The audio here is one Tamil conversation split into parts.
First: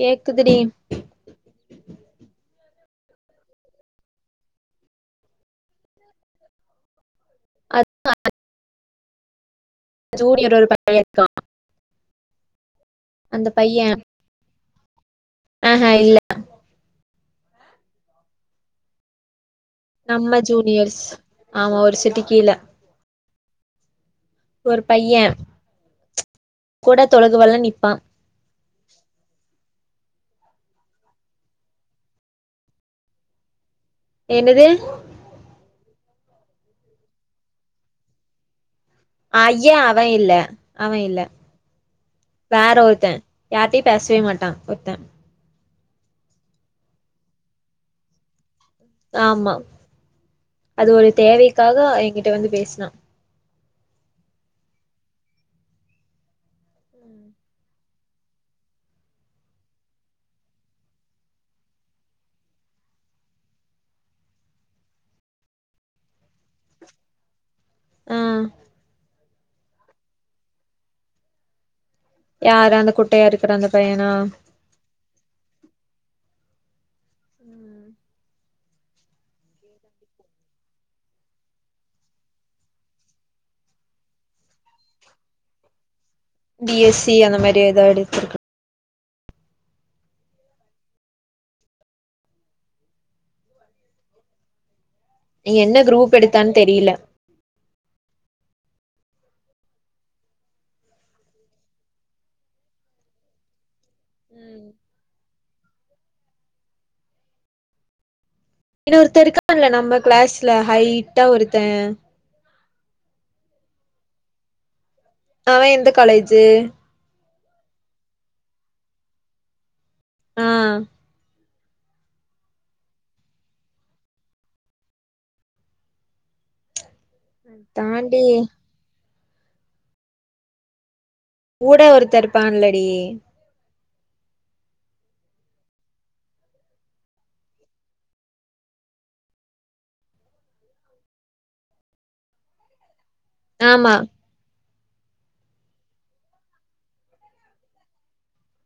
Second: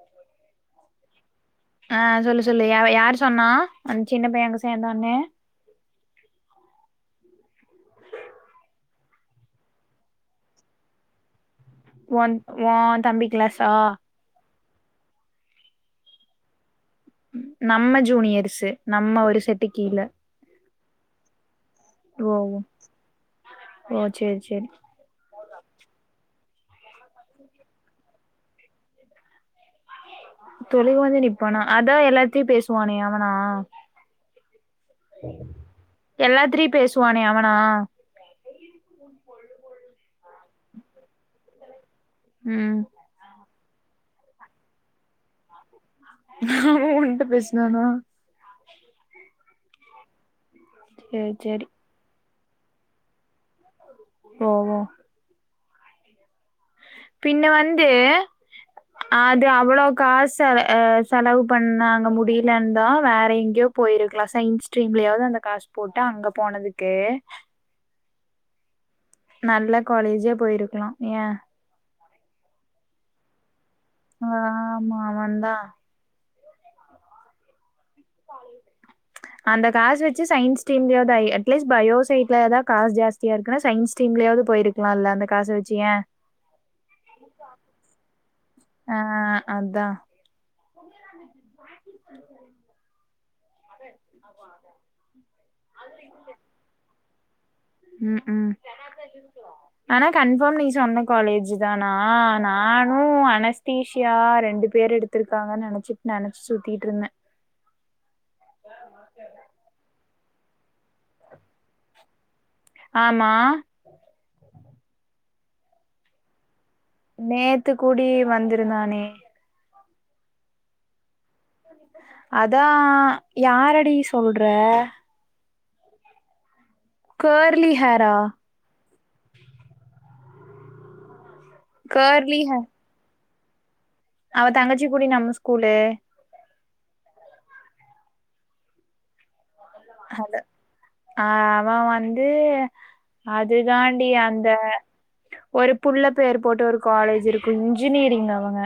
கேக்குதுடி ஆ சொல்லு சொல்லு யவ் யார் சொன்னா அந் சின்ன பைய அங்க சேந்தன்னு [inaudible] ஜுனியர் ஒரு பையே பையருக்கா ஒன் ஓ தம்பி அந்த கிளாஸா பைய அஹா இல்ல நம்ம ஜூனியர்ஸு நம்ம ஒரு செட்டு கீழ நம்ம ஜூனியர்ஸ் ஆமா ஒரு சே ஓ ஓ செரி செரி பையே கூட தொழுகுவெல நிப்பா தொழுக வந்து நிப்பானா அதா எல்லாத்தையு பேசுவானே அவனா என்னது எல்லாத்திரிட்யு பேசுவானே அவனா ஐயே அவ இல்ல அவ இல்ல வேற ம் ஒருத்தே யார்ட்டையு பேசவே மாட்டா ஒருத்தே அவ உன்ட பேசுனானா ஆமா அது ஒரு சேரி சேரி தேவைக்காக என்கிட்ட வந்து பேசுனா ஓ ஓ பின்ன வந்து அது அவ்ளோ காசு அவ செலவு பண்ணாங்க முடியலன்னு தா வேற எங்கயோ போயிருக்கலா சயின்ஸ் சிஸ்ட்ரீக்கலயாவது அந்த காசு போட்டு அங்க போனதுக்கு ஆ நல்ல காலேஜே போயிருக்கலா ஏன் யார அந்த குட்டையா இருக்கற அந்த பையனா உம் அவ தா உம் அந்த காச வச்சி சயீன்ஸ் டிம்ல்ல ஆய் அட்லீஸ் பயோசைட்ல ஏதா காசு ஜாஸ் ஏற்க்கனயே சயின்ஸ் டீம்லயாவது போயிருக்கலா இல்ல அந்த காச வச்சு ஏன் பி எஸ் சி அந்த மாரி ஏதாது போட்டுருக்கலா ஆ அதா ஆமா அதா நீ என்ன குரூப் எடுத்தான்னு தெரியல உம் உம் ஆனா கன்ஃபாம் நீ சொன்ன காலேஜ் தானா நானு அன தீஷியா ம் ரெண்டு பேர் எடுத்து இருக்காங்க நெனைச்சிட்டு நெனச்சு சுத்திட்டு இருந்தே இன்னோறுத்த இருக்கான்ல நம்ம கிளாஸ்ல ஹாய்ட்டா ஒருத்தே ஆமா அவ எந்த காலேஜு நேத்து கூடி வந்து இருந்தானே ஆ அதா யாரடி சொல்றே கர்லி ஹரா தாண்டி கூட ஒருத்தே கேர்லி ஹேர் இருப்பான்லடி அவ தங்கச்சிக்குடி நம்ம ஸ்கூலு ஹத ஆ அவ வந்து அது ஆமா தாண்டி அந்த ஒரு புள்ள பேர் போட்டு ஒரு காலேஜ் இருக்கு இன்ஜினெரிங் அவங்க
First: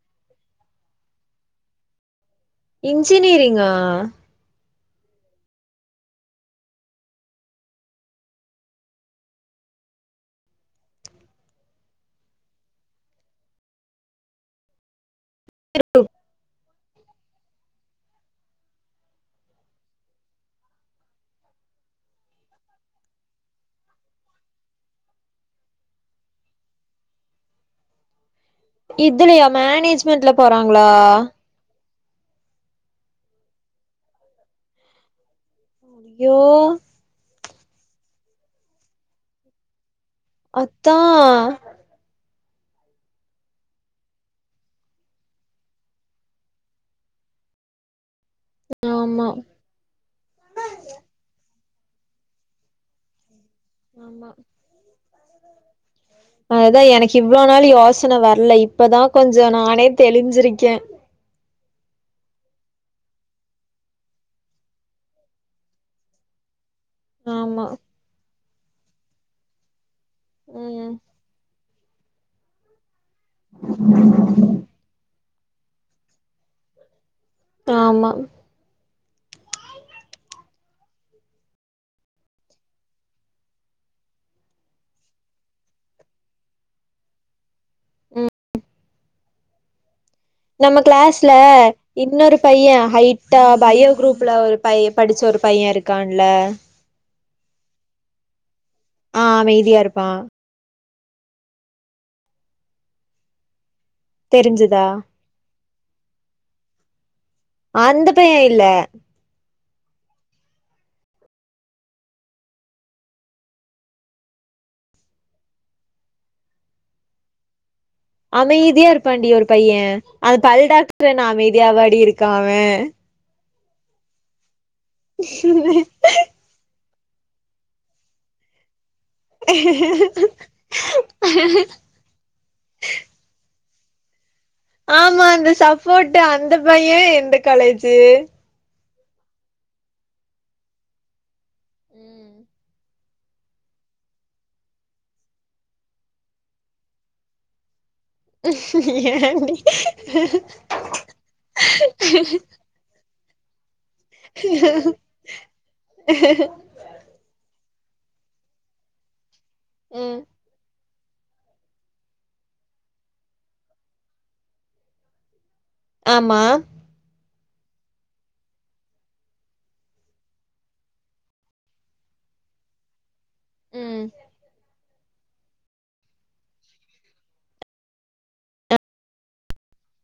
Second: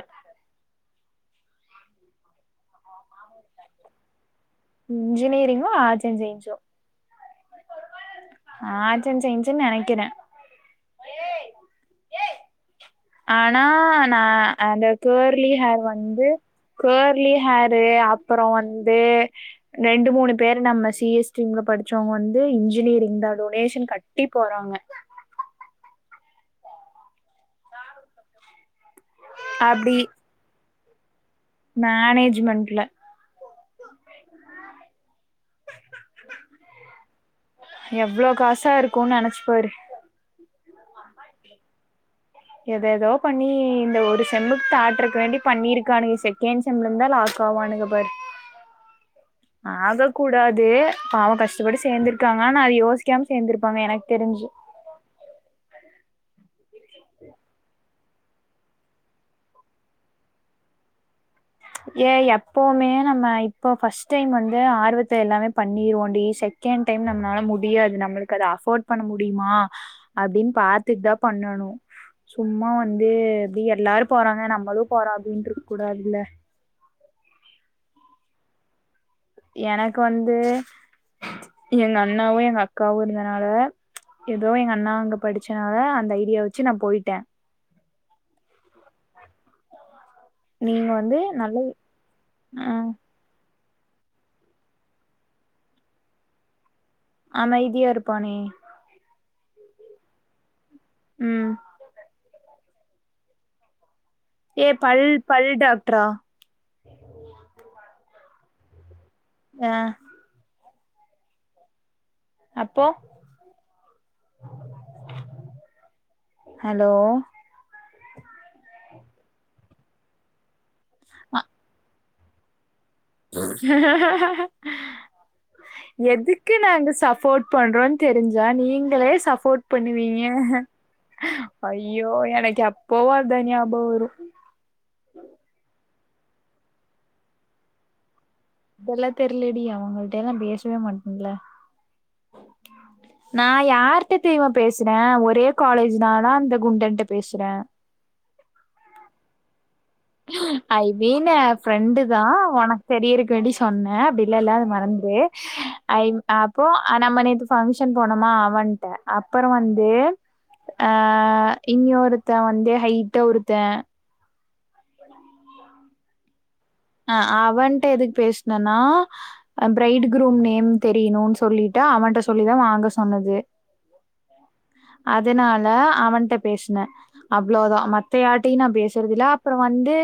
இன்ஜினெரிங்கா இன்ஜினெயரிங்கோ ஆர்ட்ஸ் அண்ட் சயின்ஸ் ஒ ஆர்ட்ஸ் அண்ட் சயின்ஸ்னு நெனைக்கிறே ஆனா நா அந்த கேர்லி ஹேர் வந்து கேர்லி ஹேரு அப்றோ வந்து ரெண்டு மூணு பேர் நம்ம சி எஸ் டிம்ல படிச்சோவங்க வந்து இன்ஜினெரிங் தா டொனேஷன் கட்டி போறாங்க இதுலையா மேனேஜ்மெண்ட்ல போறாங்களா மேனேஜ்மண்ட்ல ஐயோ எவ்ளோ காசா இருக்குனு நெனச்சு பாரு அத்தா எதேதோ பண்ணி இந்த ஒரு செம்முக்கு தாட்றக்கு வேண்டி பண்ணிருக்கானுங்க செ ஏன் செம்முல இருந்து தா லாஸ்ட் போவானுங்க பாரு ஆமா ஆகக்க கூடாது பாவ கஷ்டப்பட்டு சேரந்துருக்காங்க ஆனா அது யோசிக் கேம் சேந்திருப்பாங்க எனக்கு ஆமா தெரிஞ்சு அதுதா எனக்கு இவ்ளோ நாள் யோசனை வரல இப்பதா கொஞ்சோ நானே தெளிஞ்சிருக்கே ஏ எப்பவுமே நம்ம இப்போ ஃபர்ஸ்ட் டைம் வந்து ஆர்வத்த எல்லாமே பண்ணிருவோண்டி செகண்ட் டைம் நம்மளால ஆமா முடியாது நம்மளுக்கு அத அஃபோர்ட் பண்ண முடியுமா அப்டின் ம் பாத்துட் தா பண்ணணு சும்மா வந்து எப்டி எல்லாரு போறாங்க நம்மளு போறோ அப்படின்னு இருக்க கூடாதுல்ல ஆமா எனக்வந்து எங்க அண்ணாவு எங்க அக்காவு இருந்தனால ஏதோ எங்க அண்ணா அங்க படிச்சனால அந்த ஐடியா வச்சு நா போய்ட்டே ம் நம்ம நீங்க வந்து கிளாஸ்ல நல்ல இன்னொரு ஆ பையன் ஹை [unintelligible] பையோ குரூப்ல ஒரு பைய படிச்ச ஒரு பையன் இருக்கான்ல அமைதியா இருப்பானே ஆ அமைதியா இருப்பா ம் ஏ தெரிஞ்சுதா பல் பல் டாக்ட்ரா அந்த பையன் இல்ல ஆ அப்போ ஹலோ அமைதியா இருப்பான்டி ஒரு பையன் அந்த பல் டாக்டர் என்ன அமைதியா வாடி இருக்கான் அவன் அவன் எதுக் கு நாங்க சப்போர்ட் பண்றோ தெரிஞ்சா நீங்களே சப்போர்ட் பண்ணுவீங்க ஐயோ எனக்கு எப்பவு அதா ஞாபகம் வரு ஆமா அந்த சப்போர்ட்டு அந்த பைய எந்த காலேஜு இதெல்லாம் தெரியிலடி அவங்கள்ட்டல்லா பேசவே மாட்டேன்ல நான் யார்ட்ட தெரியுமா பேசுற ஒரே காலேஜ்தா அந்த குண்டன்ட்ட பேசுற என் அஐவேனு ஃப்ரெண்டுதா உனக்கு தெரியருக்க வேண்டி சொன்னே அப்படிலல்லது மறந்து ஐ அப்போ ஆ நம்ம நேத்து பங்க்ஷன் போனோமா அவன்ட்ட அப்பற வந்து ம் அ இன்யு ஒருத்த வந்து ஹைட்டா ஒருத்த ஆமா அ அவன்ட்ட எதுக் பேசுனனா பிரைட் க்ரூம் நேம் தெரியணுன் சொல்லிட்டு அவன்ட்ட சொல்லிதா வாங்க சொன்னது ம் அதனால அவன்ட்ட பேசுன அவ்ளோதா மத்த யார்ட்டையு நா பேசுறது இல்ல அப்பற வந்து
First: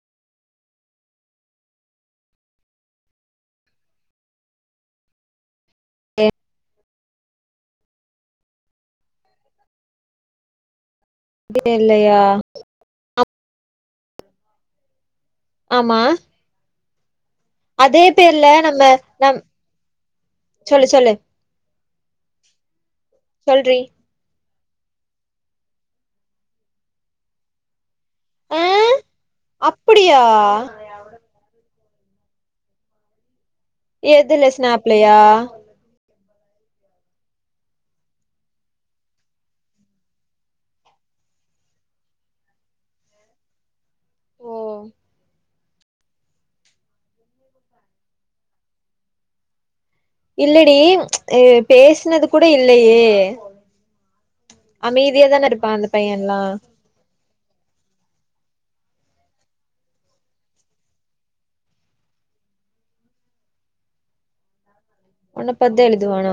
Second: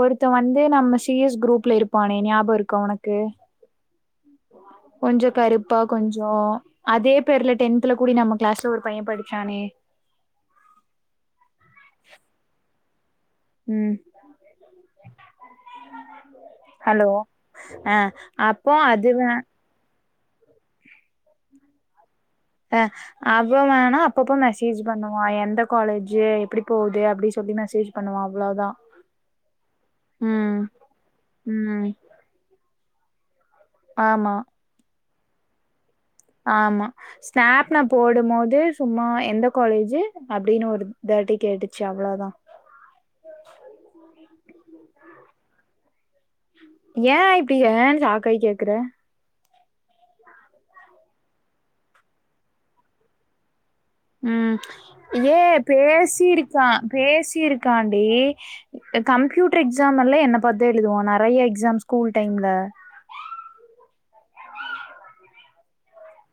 ஒருத்த வந்து நம்ம சிஎஸ் குரூப்ல இருப்பானே ஞாபக இருக்கா உனக்கு ஆ கொஞ்சோ கருப்பா கொஞ்சோ அதே பேர்ல டென்த்ல கூடி நம்ம கிளாஸ்ல ஒரு பைய படிச்சானே டேல்லயா ம் ஆமா ஹலோ ஆ அதே பேர்ல அப்போ நம்ம அதுவ நம் சொல்லு சொல்லு ஆ அப்ப சொல்றி வேணா அப்பப்போ மெசேஜ் பண்ணுவா எந்த காலேஜு எப்டி போது அப்டி சொல்லி மெசேஜ் பண்ணுவா அவ்ளோ ஆ தா அப்படியா ம் ம் ஆமா எதுல ஸ்நாப்லயா ஆமா ஸ்நாப் நா போடு மோது சும்மா எந்த காலேஜு அப்டின்னு ஒரு தாட்டி கேட்டுச்சு அவ்ளோ தா ஓ ஏ இப்டி ஏன் சாக்காய் கேக்கற இல்லடி அ பேஸ்னது கூட இல்லயே ம் ஏ இருப்பா அந்த பையன்லா பேசீர்க்கா பேசீர்க்கான்டி அ கம்ப்யூட்டர் எக்ஸாம்மெல்லா என்ன பாத் தா எழுதுவா நெறைய எக்ஸாம் ஸ்கூல் டைம்ல உன்ன பாத் தா எழுதுவானா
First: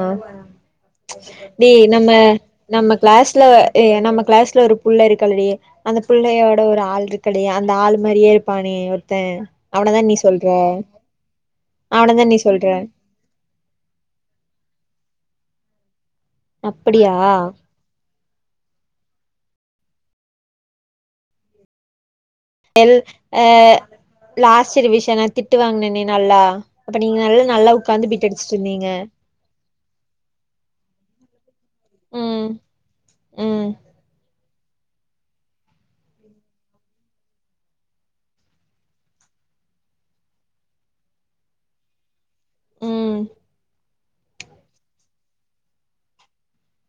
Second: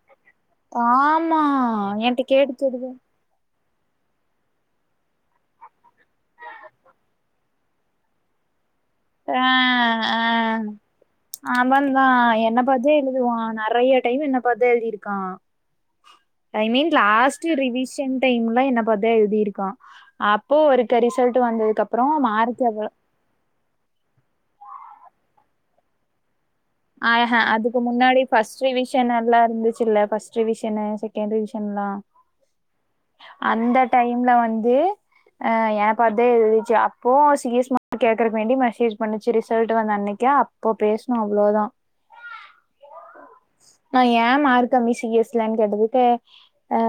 ஆமா டி நம்ம என்ட்ட கேட்டுச்சுதுக நம்ம கிளாஸ்ல ஏ நம்ம கிளாஸ்ல ஒரு புள்ள இருக்கல்லடி அந்த பிள்ளையோட ஒரு ஆள்ருக்குடி அந்த ஆள் மாரியே இருப்பானே ஒரு த்த ஆ அவன தான் நீ ஆ சொல்ற அவன தான் நீ சொல்ற துவா நறையா டைம் என்ன பாத் தா எழுதிருக்கா ஐ மீன் அப்படியா லாஸ்ட்டு ரிவி ஷன் டைம்ல என்ன பாத் தா எழுதிருக்கா அப்போ ஒருக்க ரிசல்ட்டு வந்ததுக்கப்றோ மார்க் எவ்ளோ எல் அ லாஸ்ட்டு ரிவிஷன நா திட்டு வாங்னனே நல்லா அப்ப ஆ நீங்க அ நல்லா நல்லா அதுக்கு உக்காந்து முன்னாடி பிட் அடிச்சுட்டு ஃபஸ்ட் இருந்தீங்க ரிவிஷனல்லா இருந்துச்சுல்ல ஃபஸ்ட் ரிவிஷனு செகண்ட் ரிவிஷன்ல்லா ம் ம் அந்த டைம்ல வந்து ஆ ஏ பாத் தா எழுதிச்சு அப்போ சி எஸ் மார்க் கேக்கறக் வேண்டி மெசேஜ் பண்ணுச்சு ரிசல்ட் வந்தன்னைக்கே அப் போ பேஸ்னோ அவ்ளோ தா ம் நா ஏ மார்க் கம்மி சி எஸ் லன் கேட்டதுக்கு அ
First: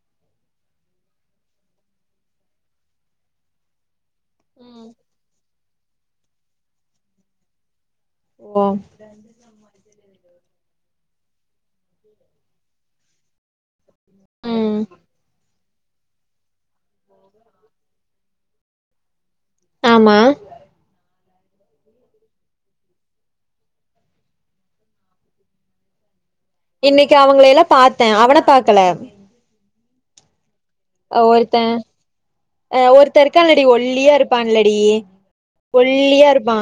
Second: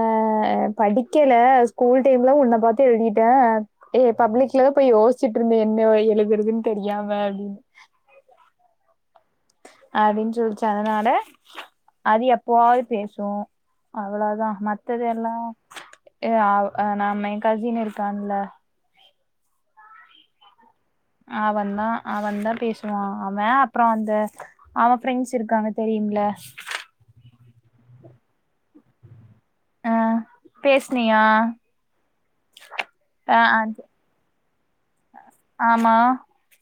படிக்கல ஸ்கூல் டைம்ல உன்ன பாத்து எழுதீட்டே ஏ பப்ளிக்ல தா ம் போய் யோஸ்ச்சிட்ருந்த என்ன எழுதறதுன் தெரியாம அப்டினு ஓ [inaudible] அப்டின் சொல்ச்சு அதனால அது எப்பவாவ்து பேசு அவ்ளவ் தா ம் மத்தது எல்லா ஏ அவ் அ நம்ம எ கசின் இருக்கான்ல ஆமா அவ தா அவ தா பேசுவா அவ அப்றோ அந்த அவ ஃப்ரெண்ட்ஸ் இருக்காங்க தெரியும்ல இன்னைக் அவங்கள எல்லா பாத்தே அவன பாக்கல பேஸ்னியா ஒருத்த அ ஒருத்த இருக்கான்லடி ஒல்லியா இருப்பான்லடி ஆமா ஒல்லியா இருப்பா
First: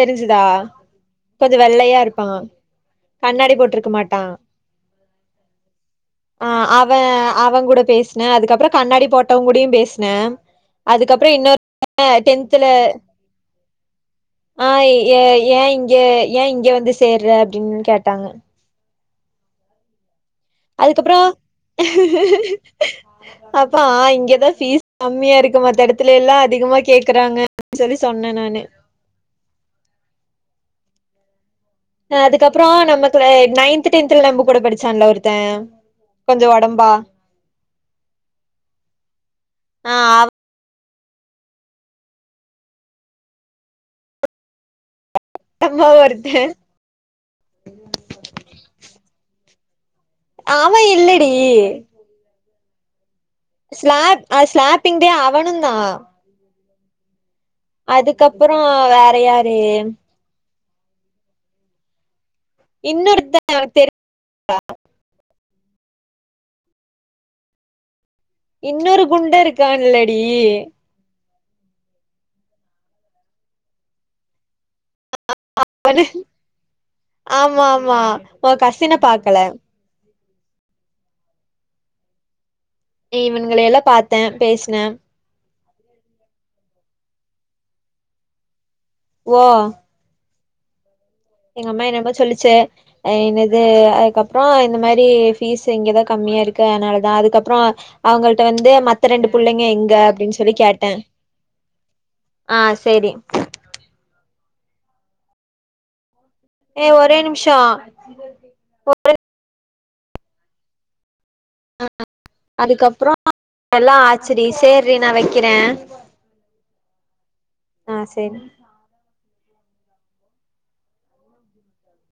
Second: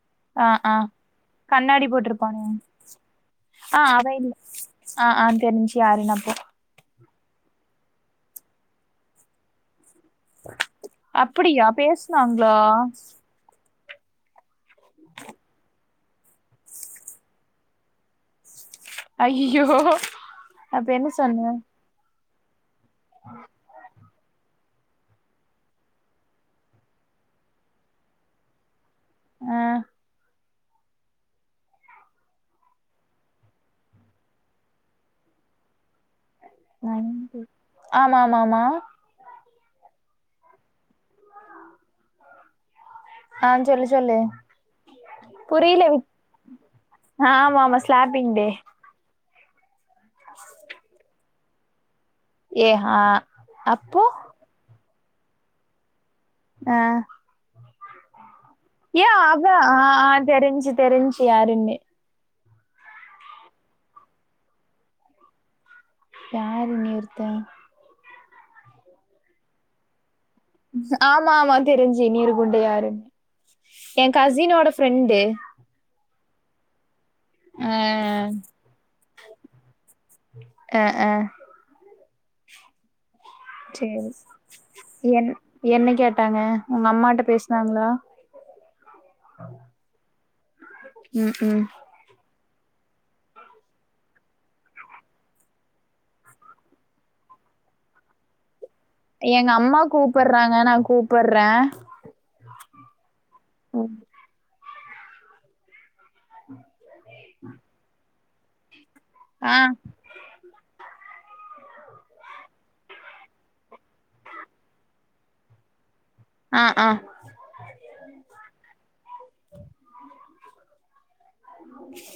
தெரிஞ்சுதா ஆ ஆ கொஞ்ச கண்ணாடி வெள்ளையா இருப்பா போட்ருப்பானா கண்ணாடி ஆ போட்ருக்க அவ மாட்டா இல்ல ஆ அ தெரிஞ்ச்சு யாருனப்போ ஆ அவ அவங்கூட பேஸ்னே அதுக்கப்றோ கண்ணாடி போட்டவங்கூடயு பேஸ் னே அதுக்கப்றோ இன்னோர் அப்டியா [inaudible] அ பேசுனாங்களா டென்த்துல ஆ எ ஏ இங்க ஏ இங்க வந்து சேர்ற அப்டின் கேட்டாங்க ஐய்யிய்யோ அதுக்கப்றோ அப்பா இங்க தா ஃபீஸ் கம்மியா இருக்கு மத்த எடத்துலெல்லா அதிகமா கேக்கறாங்க அப்டி சொல்லி சொன்ன நானு ஆ அ அதுக்கப்றோ நம்மக்கூட நைன்த்து டென்த்துல நம்ம கூட படிச்சான்ல ஒருத்த கொஞ்ச ஒடம்பா நைன்டி. ஆமா ஆமா ஆமா ஆ அவ ஆஞ்சொல்லி சொல்லு ஒடம்பா புரியிலரி ஒருத்த ஆமாமா ஸ்லாப்பிங் டே ஆவ இல்லடி ஏ ஹா ஸ்லாப் அ ஸ்லாப்பிங்கடே அவனு தா ஆ அதுக்கப்புறோ ஏ அவ ஆ ஆ தெரிஞ்சு தெரிஞ்சு யருனு இன்னொருத்த எங்களுக் தெரியு யார் நிறுத்த இன்னொரு குண்டு இருக்காலடி ஆமா ஆமா தெரிஞ்சு இன்னொரு குண்டு யாருன்னு எ கசினோட ஃப்ரெண்டு ஒண்ணு ஆமா ஆ ஆமா ஒ கசின பாக்கல அ அ இவன்கள எல்லா சேரி பாத்தே பேசுனே என் என்ன கேட்டாங்க உங்க அம்மாட்ட பேசுனாங்களா ஓ ம் ம் எங்க அம்மா என்னையதா சொல்லிச்சு ஆ என்னது அதுக்கப்புறோ இந்த மாரி ஃபீஸ் இங்கதா கம்மியா இருக்கு அதுனாலதா அதுக்கப்புறோ அவங்கள்ட வந்து மத் த ரெண்டு பிள்ளைங்க அம்மா எங்க அப்டின்னு சொல்லி கூப்பட்றாங்க நா கேட்டே கூப்பட்றே ஆ சரி அ இ ஒரே நிம்ஷோ ஒரே ஆ அ அதுக்கப்புறோ எல்லா ஆச்சுடி சேற்றி நா வைக்கிறே ஆ ஆ ஆ சேரி ஆ